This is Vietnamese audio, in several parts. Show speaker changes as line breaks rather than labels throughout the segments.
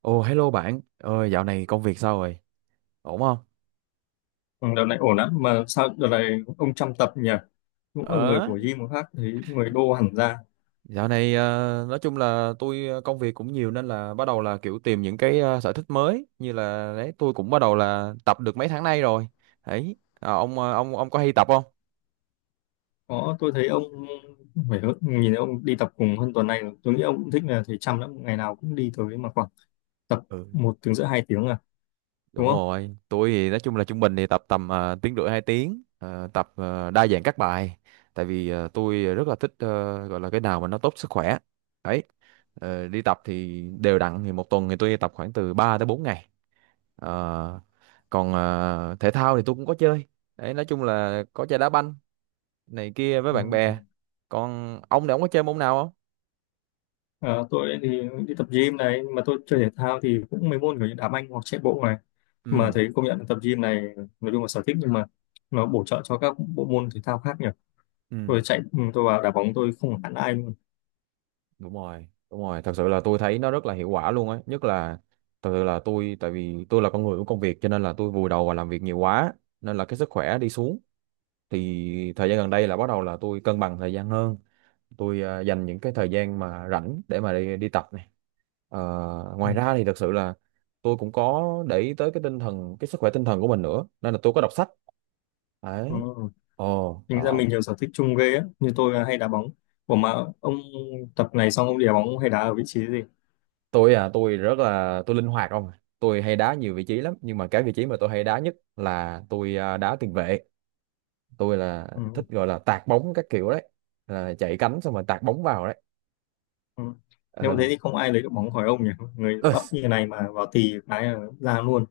Ồ hello bạn, dạo này công việc sao rồi? Ổn không?
Ừ, đợt này ổn lắm mà sao đợt này ông chăm tập nhỉ, cũng là người
Ờ,
của gym mà khác thấy người đô hẳn ra.
Dạo này nói chung là tôi, công việc cũng nhiều nên là bắt đầu là kiểu tìm những cái sở thích mới, như là đấy tôi cũng bắt đầu là tập được mấy tháng nay rồi. Đấy. Ông, ông có hay tập không?
Có, tôi thấy ông nhìn thấy ông đi tập cùng hơn tuần này rồi. Tôi nghĩ ông cũng thích là thầy chăm lắm, ngày nào cũng đi tới mà khoảng tập
Ừ,
một tiếng rưỡi hai tiếng à, đúng
đúng
không?
rồi, tôi thì nói chung là trung bình thì tập tầm tiếng rưỡi 2 tiếng, tập đa dạng các bài tại vì tôi rất là thích, gọi là cái nào mà nó tốt sức khỏe. Đấy. Đi tập thì đều đặn thì một tuần thì tôi tập khoảng từ 3 tới 4 ngày. Ờ, còn thể thao thì tôi cũng có chơi. Đấy, nói chung là có chơi đá banh này kia với
Ừ.
bạn bè. Còn ông này, ông có chơi môn nào không?
Ờ, tôi thì đi tập gym này, nhưng mà tôi chơi thể thao thì cũng mấy môn kiểu như đá banh hoặc chạy bộ này, mà
Ừ,
thấy công nhận là tập gym này, nói chung là sở thích, nhưng mà nó bổ trợ cho các bộ môn thể thao khác nhỉ.
ừ,
Tôi chạy ừ, tôi vào đá bóng tôi không hẳn ai luôn.
đúng rồi, đúng rồi. Thật sự là tôi thấy nó rất là hiệu quả luôn ấy. Nhất là thật sự là tôi, tại vì tôi là con người của công việc cho nên là tôi vùi đầu vào làm việc nhiều quá nên là cái sức khỏe đi xuống. Thì thời gian gần đây là bắt đầu là tôi cân bằng thời gian hơn. Tôi, dành những cái thời gian mà rảnh để mà đi đi tập này. Ờ,
Ừ.
Ngoài ra thì thật sự là tôi cũng có để ý tới cái tinh thần, cái sức khỏe tinh thần của mình nữa nên là tôi có đọc sách
Ừ.
đấy. Ồ
Tính ra
đó.
mình nhiều sở thích chung ghê á, như tôi là hay đá bóng. Ủa mà ông tập này xong ông đi đá bóng ông hay đá ở vị trí gì?
Tôi, tôi rất là, tôi linh hoạt không à. Tôi hay đá nhiều vị trí lắm nhưng mà cái vị trí mà tôi hay đá nhất là tôi, đá tiền vệ. Tôi là
Ừ.
thích gọi là tạt bóng các kiểu đấy, là chạy cánh xong rồi tạt bóng vào đấy.
Ừ. Nếu mà thế thì không ai lấy được bóng khỏi ông nhỉ? Người
Ờ.
bắp như này mà vào tì cái là ra luôn.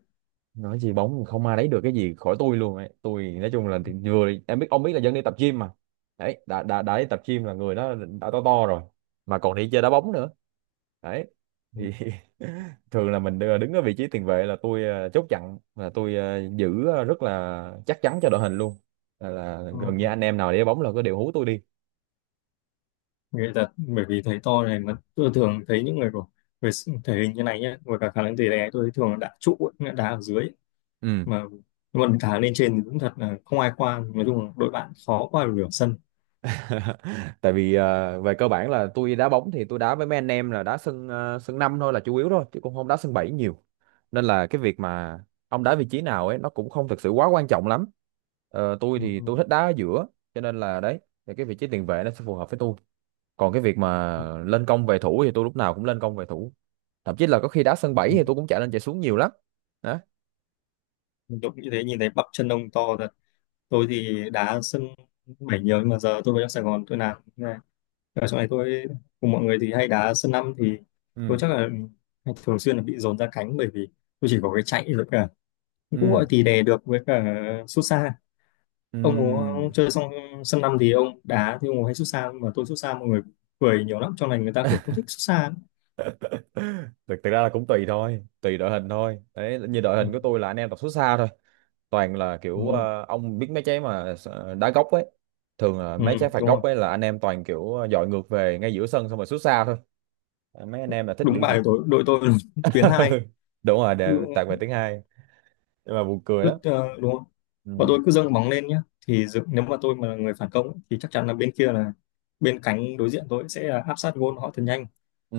Nói gì bóng, không ai lấy được cái gì khỏi tôi luôn ấy. Tôi nói chung là thì vừa em biết, ông biết là dân đi tập gym mà. Đấy, đã đi tập gym là người đó đã to to rồi mà còn đi chơi đá bóng nữa đấy
Ừ.
thì. Thường là mình đứng ở vị trí tiền vệ là tôi chốt chặn, là tôi giữ rất là chắc chắn cho đội hình luôn. Là gần như
Ừ.
anh em nào để bóng là có đều hú tôi đi.
Người thật, bởi vì thấy to này mà tôi thường thấy những người của thể hình như này nhá, với cả khả năng tì đè tôi thấy thường là đá trụ, ấy, nghĩa là đá ở dưới ấy.
Ừ.
Mà nhưng mà đá lên trên thì cũng thật là không ai qua, nói chung là đội bạn khó qua được nửa sân.
Tại vì về cơ bản là tôi đá bóng thì tôi đá với mấy anh em là đá sân, sân 5 thôi là chủ yếu thôi chứ cũng không đá sân 7 nhiều, nên là cái việc mà ông đá vị trí nào ấy nó cũng không thực sự quá quan trọng lắm. Tôi thì
Ừ.
tôi thích đá ở giữa, cho nên là đấy, thì cái vị trí tiền vệ nó sẽ phù hợp với tôi. Còn cái việc mà
Ừ.
lên công về thủ thì tôi lúc nào cũng lên công về thủ. Thậm chí là có khi đá sân 7
Ừ.
thì tôi cũng chạy lên chạy xuống nhiều lắm. Đó.
Đội như thế nhìn thấy bắp chân ông to thật. Tôi thì đá sân bảy nhiều, nhưng mà giờ tôi về trong Sài Gòn tôi làm như này, ở trong này tôi cùng mọi người thì hay đá sân năm, thì
Ừ,
tôi chắc là thường xuyên là bị dồn ra cánh, bởi vì tôi chỉ có cái chạy rồi cả cũng
ừ,
gọi thì đè được với cả sút xa. Ông có
ừ.
chơi xong sân năm thì ông đá thì ông có hay sút xa, nhưng mà tôi sút xa mọi người cười nhiều lắm, trong này người ta kiểu không thích sút xa lắm.
thực thực ra là cũng tùy thôi, tùy đội hình thôi đấy. Như đội
Ừ,
hình của tôi là anh em tập xuất xa thôi, toàn là kiểu
ừ,
ông biết mấy trái mà đá góc ấy, thường là
ừ,
mấy trái phạt
đúng
góc
rồi,
ấy là anh em toàn kiểu dọi ngược về ngay giữa sân xong rồi sút xa thôi. Mấy anh em là thích
đúng
biểu
bài
diễn.
của tôi đội tôi tuyến hai.
Đúng rồi,
Cứ
đều tạt về tiếng hai. Nhưng mà buồn cười
cứ
lắm.
ờ, đúng không, bọn
Ừ.
tôi cứ dâng bóng lên nhá, thì dự, nếu mà tôi mà là người phản công ấy, thì chắc chắn là bên kia là bên cánh đối diện tôi sẽ là áp sát gôn họ thật nhanh.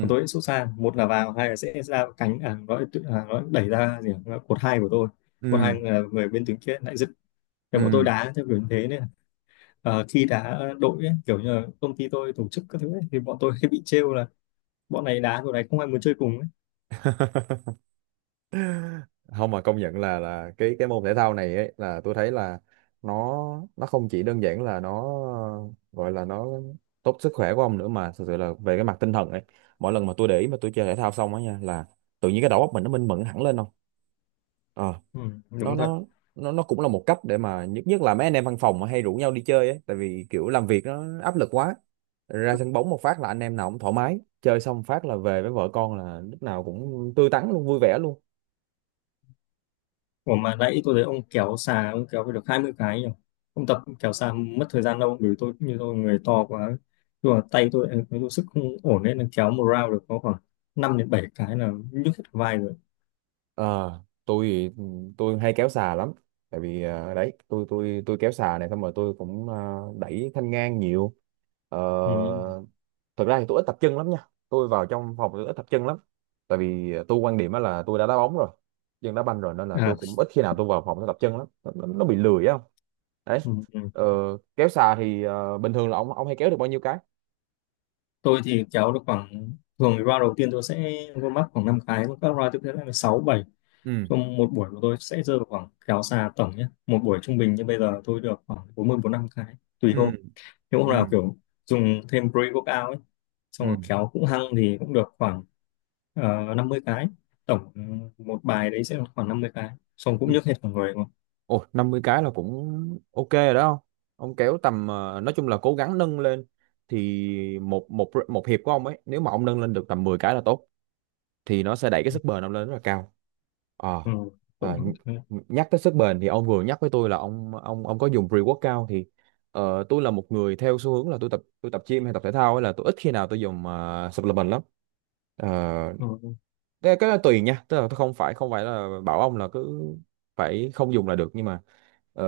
Còn tôi sẽ sút xa, một là vào, hai là sẽ ra cánh à, nó đẩy ra gì nhỉ? Cột hai của tôi, cột hai
ừ,
là người bên tuyến kia lại dứt, thì bọn tôi
ừ.
đá theo kiểu như thế nên khi đá đội ấy, kiểu như là công ty tôi tổ chức các thứ ấy, thì bọn tôi hay bị trêu là bọn này đá bọn này không ai muốn chơi cùng ấy.
Không mà công nhận là cái, môn thể thao này ấy, là tôi thấy là nó, không chỉ đơn giản là nó, gọi là nó tốt sức khỏe của ông nữa mà thực sự là về cái mặt tinh thần ấy, mỗi lần mà tôi để ý mà tôi chơi thể thao xong á nha là tự nhiên cái đầu óc mình nó minh mẫn hẳn lên không. Ờ,
Ừ,
nó
đúng thật.
nó nó cũng là một cách để mà nhất, là mấy anh em văn phòng mà hay rủ nhau đi chơi ấy, tại vì kiểu làm việc nó áp lực quá, ra sân bóng một phát là anh em nào cũng thoải mái chơi xong phát là về với vợ con là lúc nào cũng tươi tắn luôn, vui vẻ luôn.
Ủa mà nãy tôi thấy ông kéo xà, ông kéo phải được 20 cái nhỉ? Ông tập kéo xà mất thời gian đâu, bởi vì tôi như tôi người to quá. Nhưng mà tay tôi, tôi sức không ổn nên là kéo một round được có khoảng 5 đến 7 cái là nhức hết cả vai rồi.
ờ tôi thì- tôi hay kéo xà lắm tại vì đấy, tôi kéo xà này xong rồi tôi cũng đẩy thanh ngang nhiều. Ờ,
Ừ.
Thực ra thì tôi ít tập chân lắm nha. Tôi vào trong phòng tôi ít tập chân lắm tại vì tôi quan điểm á là tôi đã đá bóng rồi, chân đá banh rồi nên là
À,
tôi cũng ít khi nào tôi vào phòng tôi tập chân lắm. Nó bị lười á không. Đấy.
ừ. Ừ.
ờ, Kéo xà thì bình thường là ông hay kéo được bao nhiêu cái?
Tôi thì kéo được khoảng, thường thì round đầu tiên tôi sẽ vô mắc khoảng 5 cái, các round tiếp theo là 6, bảy.
Ừ,
Trong một buổi của tôi sẽ rơi vào khoảng kéo xà tổng nhé. Một buổi trung bình như bây giờ tôi được khoảng 40, 45 cái, tùy hôm.
ừ,
Nếu hôm nào
ừ,
kiểu dùng thêm pre-workout ấy, xong
ừ,
rồi kéo cũng hăng thì cũng được khoảng 50 cái. Tổng một bài đấy sẽ là khoảng 50 cái. Xong
ừ.
cũng nhức hết cả người luôn.
Ồ, 50 cái là cũng ok rồi đó không. Ông kéo tầm, nói chung là cố gắng nâng lên thì một một một hiệp của ông ấy nếu mà ông nâng lên được tầm 10 cái là tốt thì nó sẽ đẩy cái sức bền ông lên rất là cao. Ờ,
Ừ.
ờ, nh-
Cũng, ừ.
Nhắc tới sức bền thì ông vừa nhắc với tôi là ông có dùng pre-workout thì tôi là một người theo xu hướng là tôi tập gym hay tập thể thao ấy là tôi ít khi nào tôi dùng, supplement lắm. Ờ,
Ừ.
cái đó tùy nha, tức là tôi không phải là bảo ông là cứ phải không dùng là được nhưng mà ờ,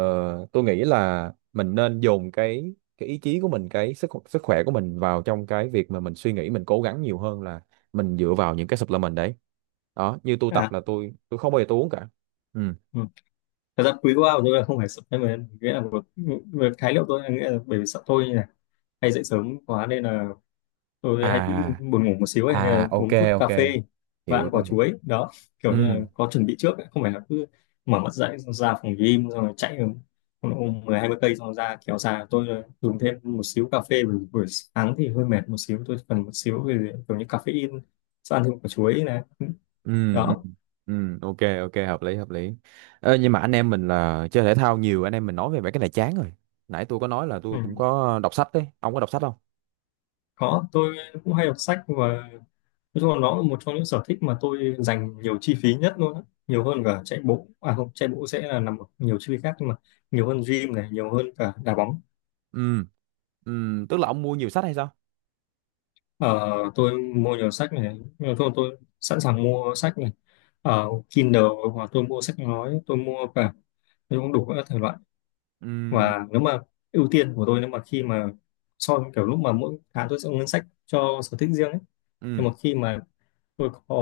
tôi nghĩ là mình nên dồn cái, ý chí của mình, cái sức sức khỏe của mình vào trong cái việc mà mình suy nghĩ, mình cố gắng nhiều hơn là mình dựa vào những cái supplement đấy. Đó, như tôi tập
À,
là tôi không bao giờ tôi uống cả. Ừ.
ừ. Thật ra pre-workout của tôi là không phải supplement, nghĩa là một khái niệm tôi là nghĩa là bởi vì sợ tôi như này hay dậy sớm quá nên là tôi hay bị
À,
buồn ngủ một xíu ấy nên là
à, ok,
uống chút
ok,
cà phê và
hiểu,
ăn quả
tôi hiểu.
chuối đó,
Ừ,
kiểu như là có chuẩn bị trước ấy. Không phải là cứ mở mắt dậy xong ra phòng gym xong rồi chạy ôm 10 20 cây xong rồi ra kéo ra, tôi là dùng thêm một xíu cà phê buổi, buổi sáng thì hơi mệt một xíu, tôi cần một xíu về kiểu như caffeine, sau ăn thêm quả chuối này
ừ, ừ,
đó.
ừ, ok, ok, hợp lý, hợp lý. Ê, nhưng mà anh em mình là chơi thể thao nhiều, anh em mình nói về mấy cái này chán rồi. Nãy tôi có nói là tôi cũng
Ừ.
có đọc sách đấy, ông có đọc sách không?
Có, tôi cũng hay đọc sách. Và nói chung là nó là một trong những sở thích mà tôi dành nhiều chi phí nhất luôn á. Nhiều hơn cả chạy bộ. À không, chạy bộ sẽ là nằm ở nhiều chi phí khác, nhưng mà nhiều hơn gym này, nhiều hơn cả đá bóng.
Ừ, ừ, tức là ông mua nhiều sách hay sao?
Ờ, tôi mua nhiều sách này, nhưng mà thôi tôi sẵn sàng mua sách này. Ờ, Kindle hoặc tôi mua sách nói, tôi mua cả, tôi cũng đủ các thể loại.
Ừ,
Và nếu mà ưu tiên của tôi nếu mà khi mà so với kiểu lúc mà mỗi tháng tôi sẽ có ngân sách cho sở thích riêng ấy.
ừ,
Nhưng mà khi mà tôi có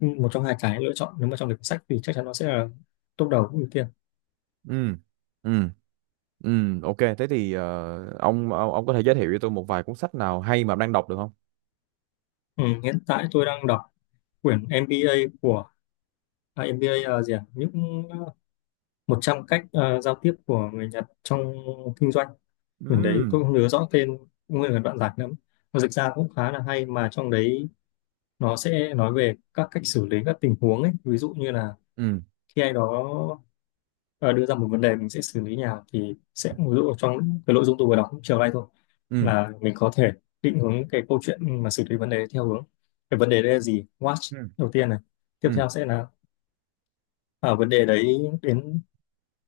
một trong hai cái lựa chọn, nếu mà trong lịch sách thì chắc chắn nó sẽ là top đầu ưu tiên.
ừ, ừ, ừ, ok thế thì, ông, ông có thể giới thiệu cho tôi một vài cuốn sách nào hay mà ông đang đọc được không?
Ừ, hiện tại tôi đang đọc quyển MBA của à, MBA là gì à? Những 100 cách giao tiếp của người Nhật trong kinh doanh.
Ừ,
Quyển đấy tôi không nhớ rõ tên nguyên là đoạn giải lắm, nó dịch ra cũng khá là hay. Mà trong đấy nó sẽ nói về các cách xử lý các tình huống ấy, ví dụ như là
ừ,
khi ai đó đưa ra một vấn đề mình sẽ xử lý như nào, thì sẽ ví dụ trong cái nội dung tôi vừa đọc chiều nay thôi
ừ,
là mình có thể định hướng cái câu chuyện mà xử lý vấn đề theo hướng cái vấn đề đấy là gì, watch
ừ,
đầu tiên này, tiếp
ừ,
theo sẽ là à, vấn đề đấy đến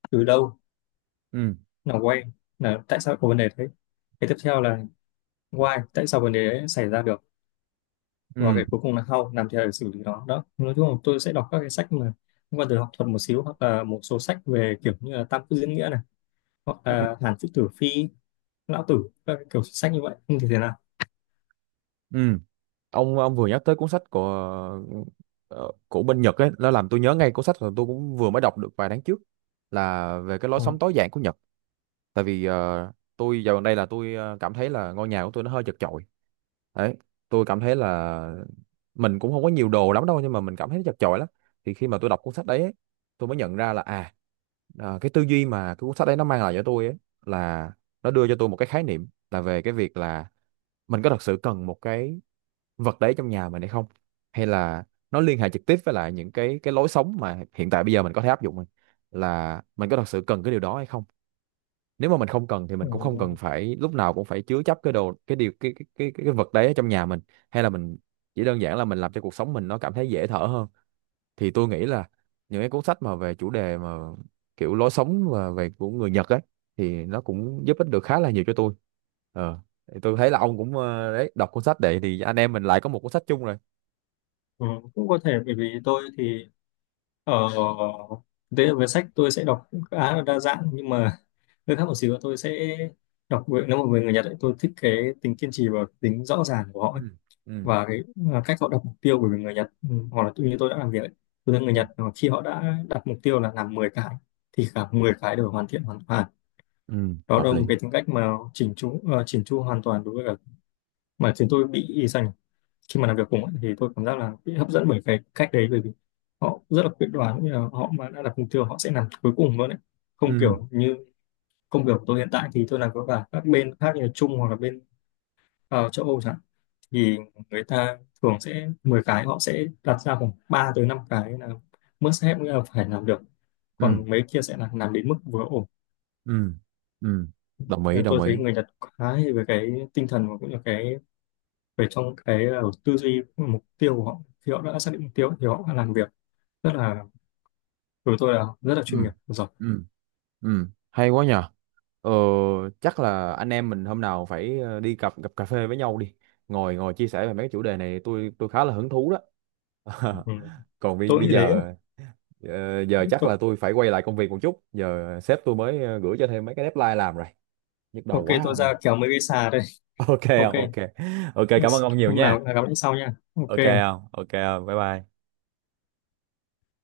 từ đâu,
ừ,
là why là tại sao có vấn đề đấy, cái tiếp theo là why tại sao vấn đề đấy xảy ra được, và
ừ,
cái cuối cùng là how làm thế nào để xử lý nó. Đó, nói chung là tôi sẽ đọc các cái sách mà liên quan tới học thuật một xíu, hoặc là một số sách về kiểu như là tam quốc diễn nghĩa này, hoặc
ừ,
là Hàn Quốc Tử Phi, lão tử, các cái kiểu sách như vậy. Không thì thế nào.
ừ. Ông vừa nhắc tới cuốn sách của, của bên Nhật ấy, nó làm tôi nhớ ngay cuốn sách mà tôi cũng vừa mới đọc được vài tháng trước là về cái lối
Ừ.
sống tối giản của Nhật. Tại vì tôi dạo gần đây là tôi, cảm thấy là ngôi nhà của tôi nó hơi chật chội. Đấy, tôi cảm thấy là mình cũng không có nhiều đồ lắm đâu nhưng mà mình cảm thấy nó chật chội lắm. Thì khi mà tôi đọc cuốn sách đấy ấy, tôi mới nhận ra là à, cái tư duy mà cái cuốn sách đấy nó mang lại cho tôi ấy, là nó đưa cho tôi một cái khái niệm là về cái việc là mình có thật sự cần một cái vật đấy trong nhà mình hay không, hay là nó liên hệ trực tiếp với lại những cái, lối sống mà hiện tại bây giờ mình có thể áp dụng, mình là mình có thật sự cần cái điều đó hay không. Nếu mà mình không cần thì mình
Ừ.
cũng không cần phải lúc nào cũng phải chứa chấp cái đồ, cái điều, vật đấy ở trong nhà mình, hay là mình chỉ đơn giản là mình làm cho cuộc sống mình nó cảm thấy dễ thở hơn. Thì tôi nghĩ là những cái cuốn sách mà về chủ đề mà kiểu lối sống và về của người Nhật ấy thì nó cũng giúp ích được khá là nhiều cho tôi. ờ thì tôi thấy là ông cũng, đấy, đọc cuốn sách đấy thì anh em mình lại có một cuốn sách chung rồi.
Ừ, cũng có thể, bởi vì tôi thì ở thế về sách tôi sẽ đọc cũng khá là đa dạng, nhưng mà hơi khác một xíu là tôi sẽ nếu mà về người Nhật ấy, tôi thích cái tính kiên trì và tính rõ ràng của họ ấy,
Ừ, ừ,
và cái à, cách họ đặt mục tiêu, bởi vì người Nhật ừ, hoặc là tự như tôi đã làm việc ấy, tôi thấy người
ừ,
Nhật mà khi họ đã đặt mục tiêu là làm 10 cái thì cả 10 cái đều hoàn thiện hoàn toàn.
ừ,
Đó
hợp
là một
lý.
cái tính cách mà chỉnh chu chỉnh chu hoàn toàn đối với cả mà chúng tôi bị dành khi mà làm việc cùng ấy, thì tôi cảm giác là bị hấp dẫn bởi cái cách đấy, bởi vì họ rất là quyết đoán, cũng như là họ mà đã đặt mục tiêu họ sẽ làm cuối cùng luôn đấy, không
Ừ,
kiểu như công việc của tôi hiện tại thì tôi làm với cả các bên khác như là Trung hoặc là bên châu Âu chẳng hạn. Thì người ta thường sẽ 10 cái họ sẽ đặt ra khoảng 3 tới 5 cái là must have, nghĩa là phải làm được,
ừ,
còn mấy kia sẽ là làm đến mức vừa ổn.
ừ, ừ, đồng ý,
Nên là
đồng
tôi thấy
ý.
người Nhật khá hay về cái tinh thần và cũng như cái về trong cái tư duy mục tiêu của họ, khi họ đã xác định mục tiêu thì họ đã làm việc rất là, của tôi là rất là
Ừ,
chuyên nghiệp rồi.
ừ, ừ, hay quá nhờ. ờ, Chắc là anh em mình hôm nào phải, đi gặp gặp cà phê với nhau đi, ngồi ngồi chia sẻ về mấy cái chủ đề này, tôi khá là hứng thú đó.
Ừ. Tôi cũng
Bây
như thế.
giờ, giờ chắc là
Ừ,
tôi phải quay lại công việc một chút. Giờ sếp tôi mới, gửi cho thêm mấy cái deadline làm rồi, nhức đầu
ok
quá
tôi
không ơi.
ra kéo mấy cái xà đây.
Ok
Ok.
không, ok. Ok, cảm ơn
Yes.
ông nhiều
Hôm nào
nha.
cũng là gặp lại sau nha.
Ok
Ok.
không, ok không, bye bye.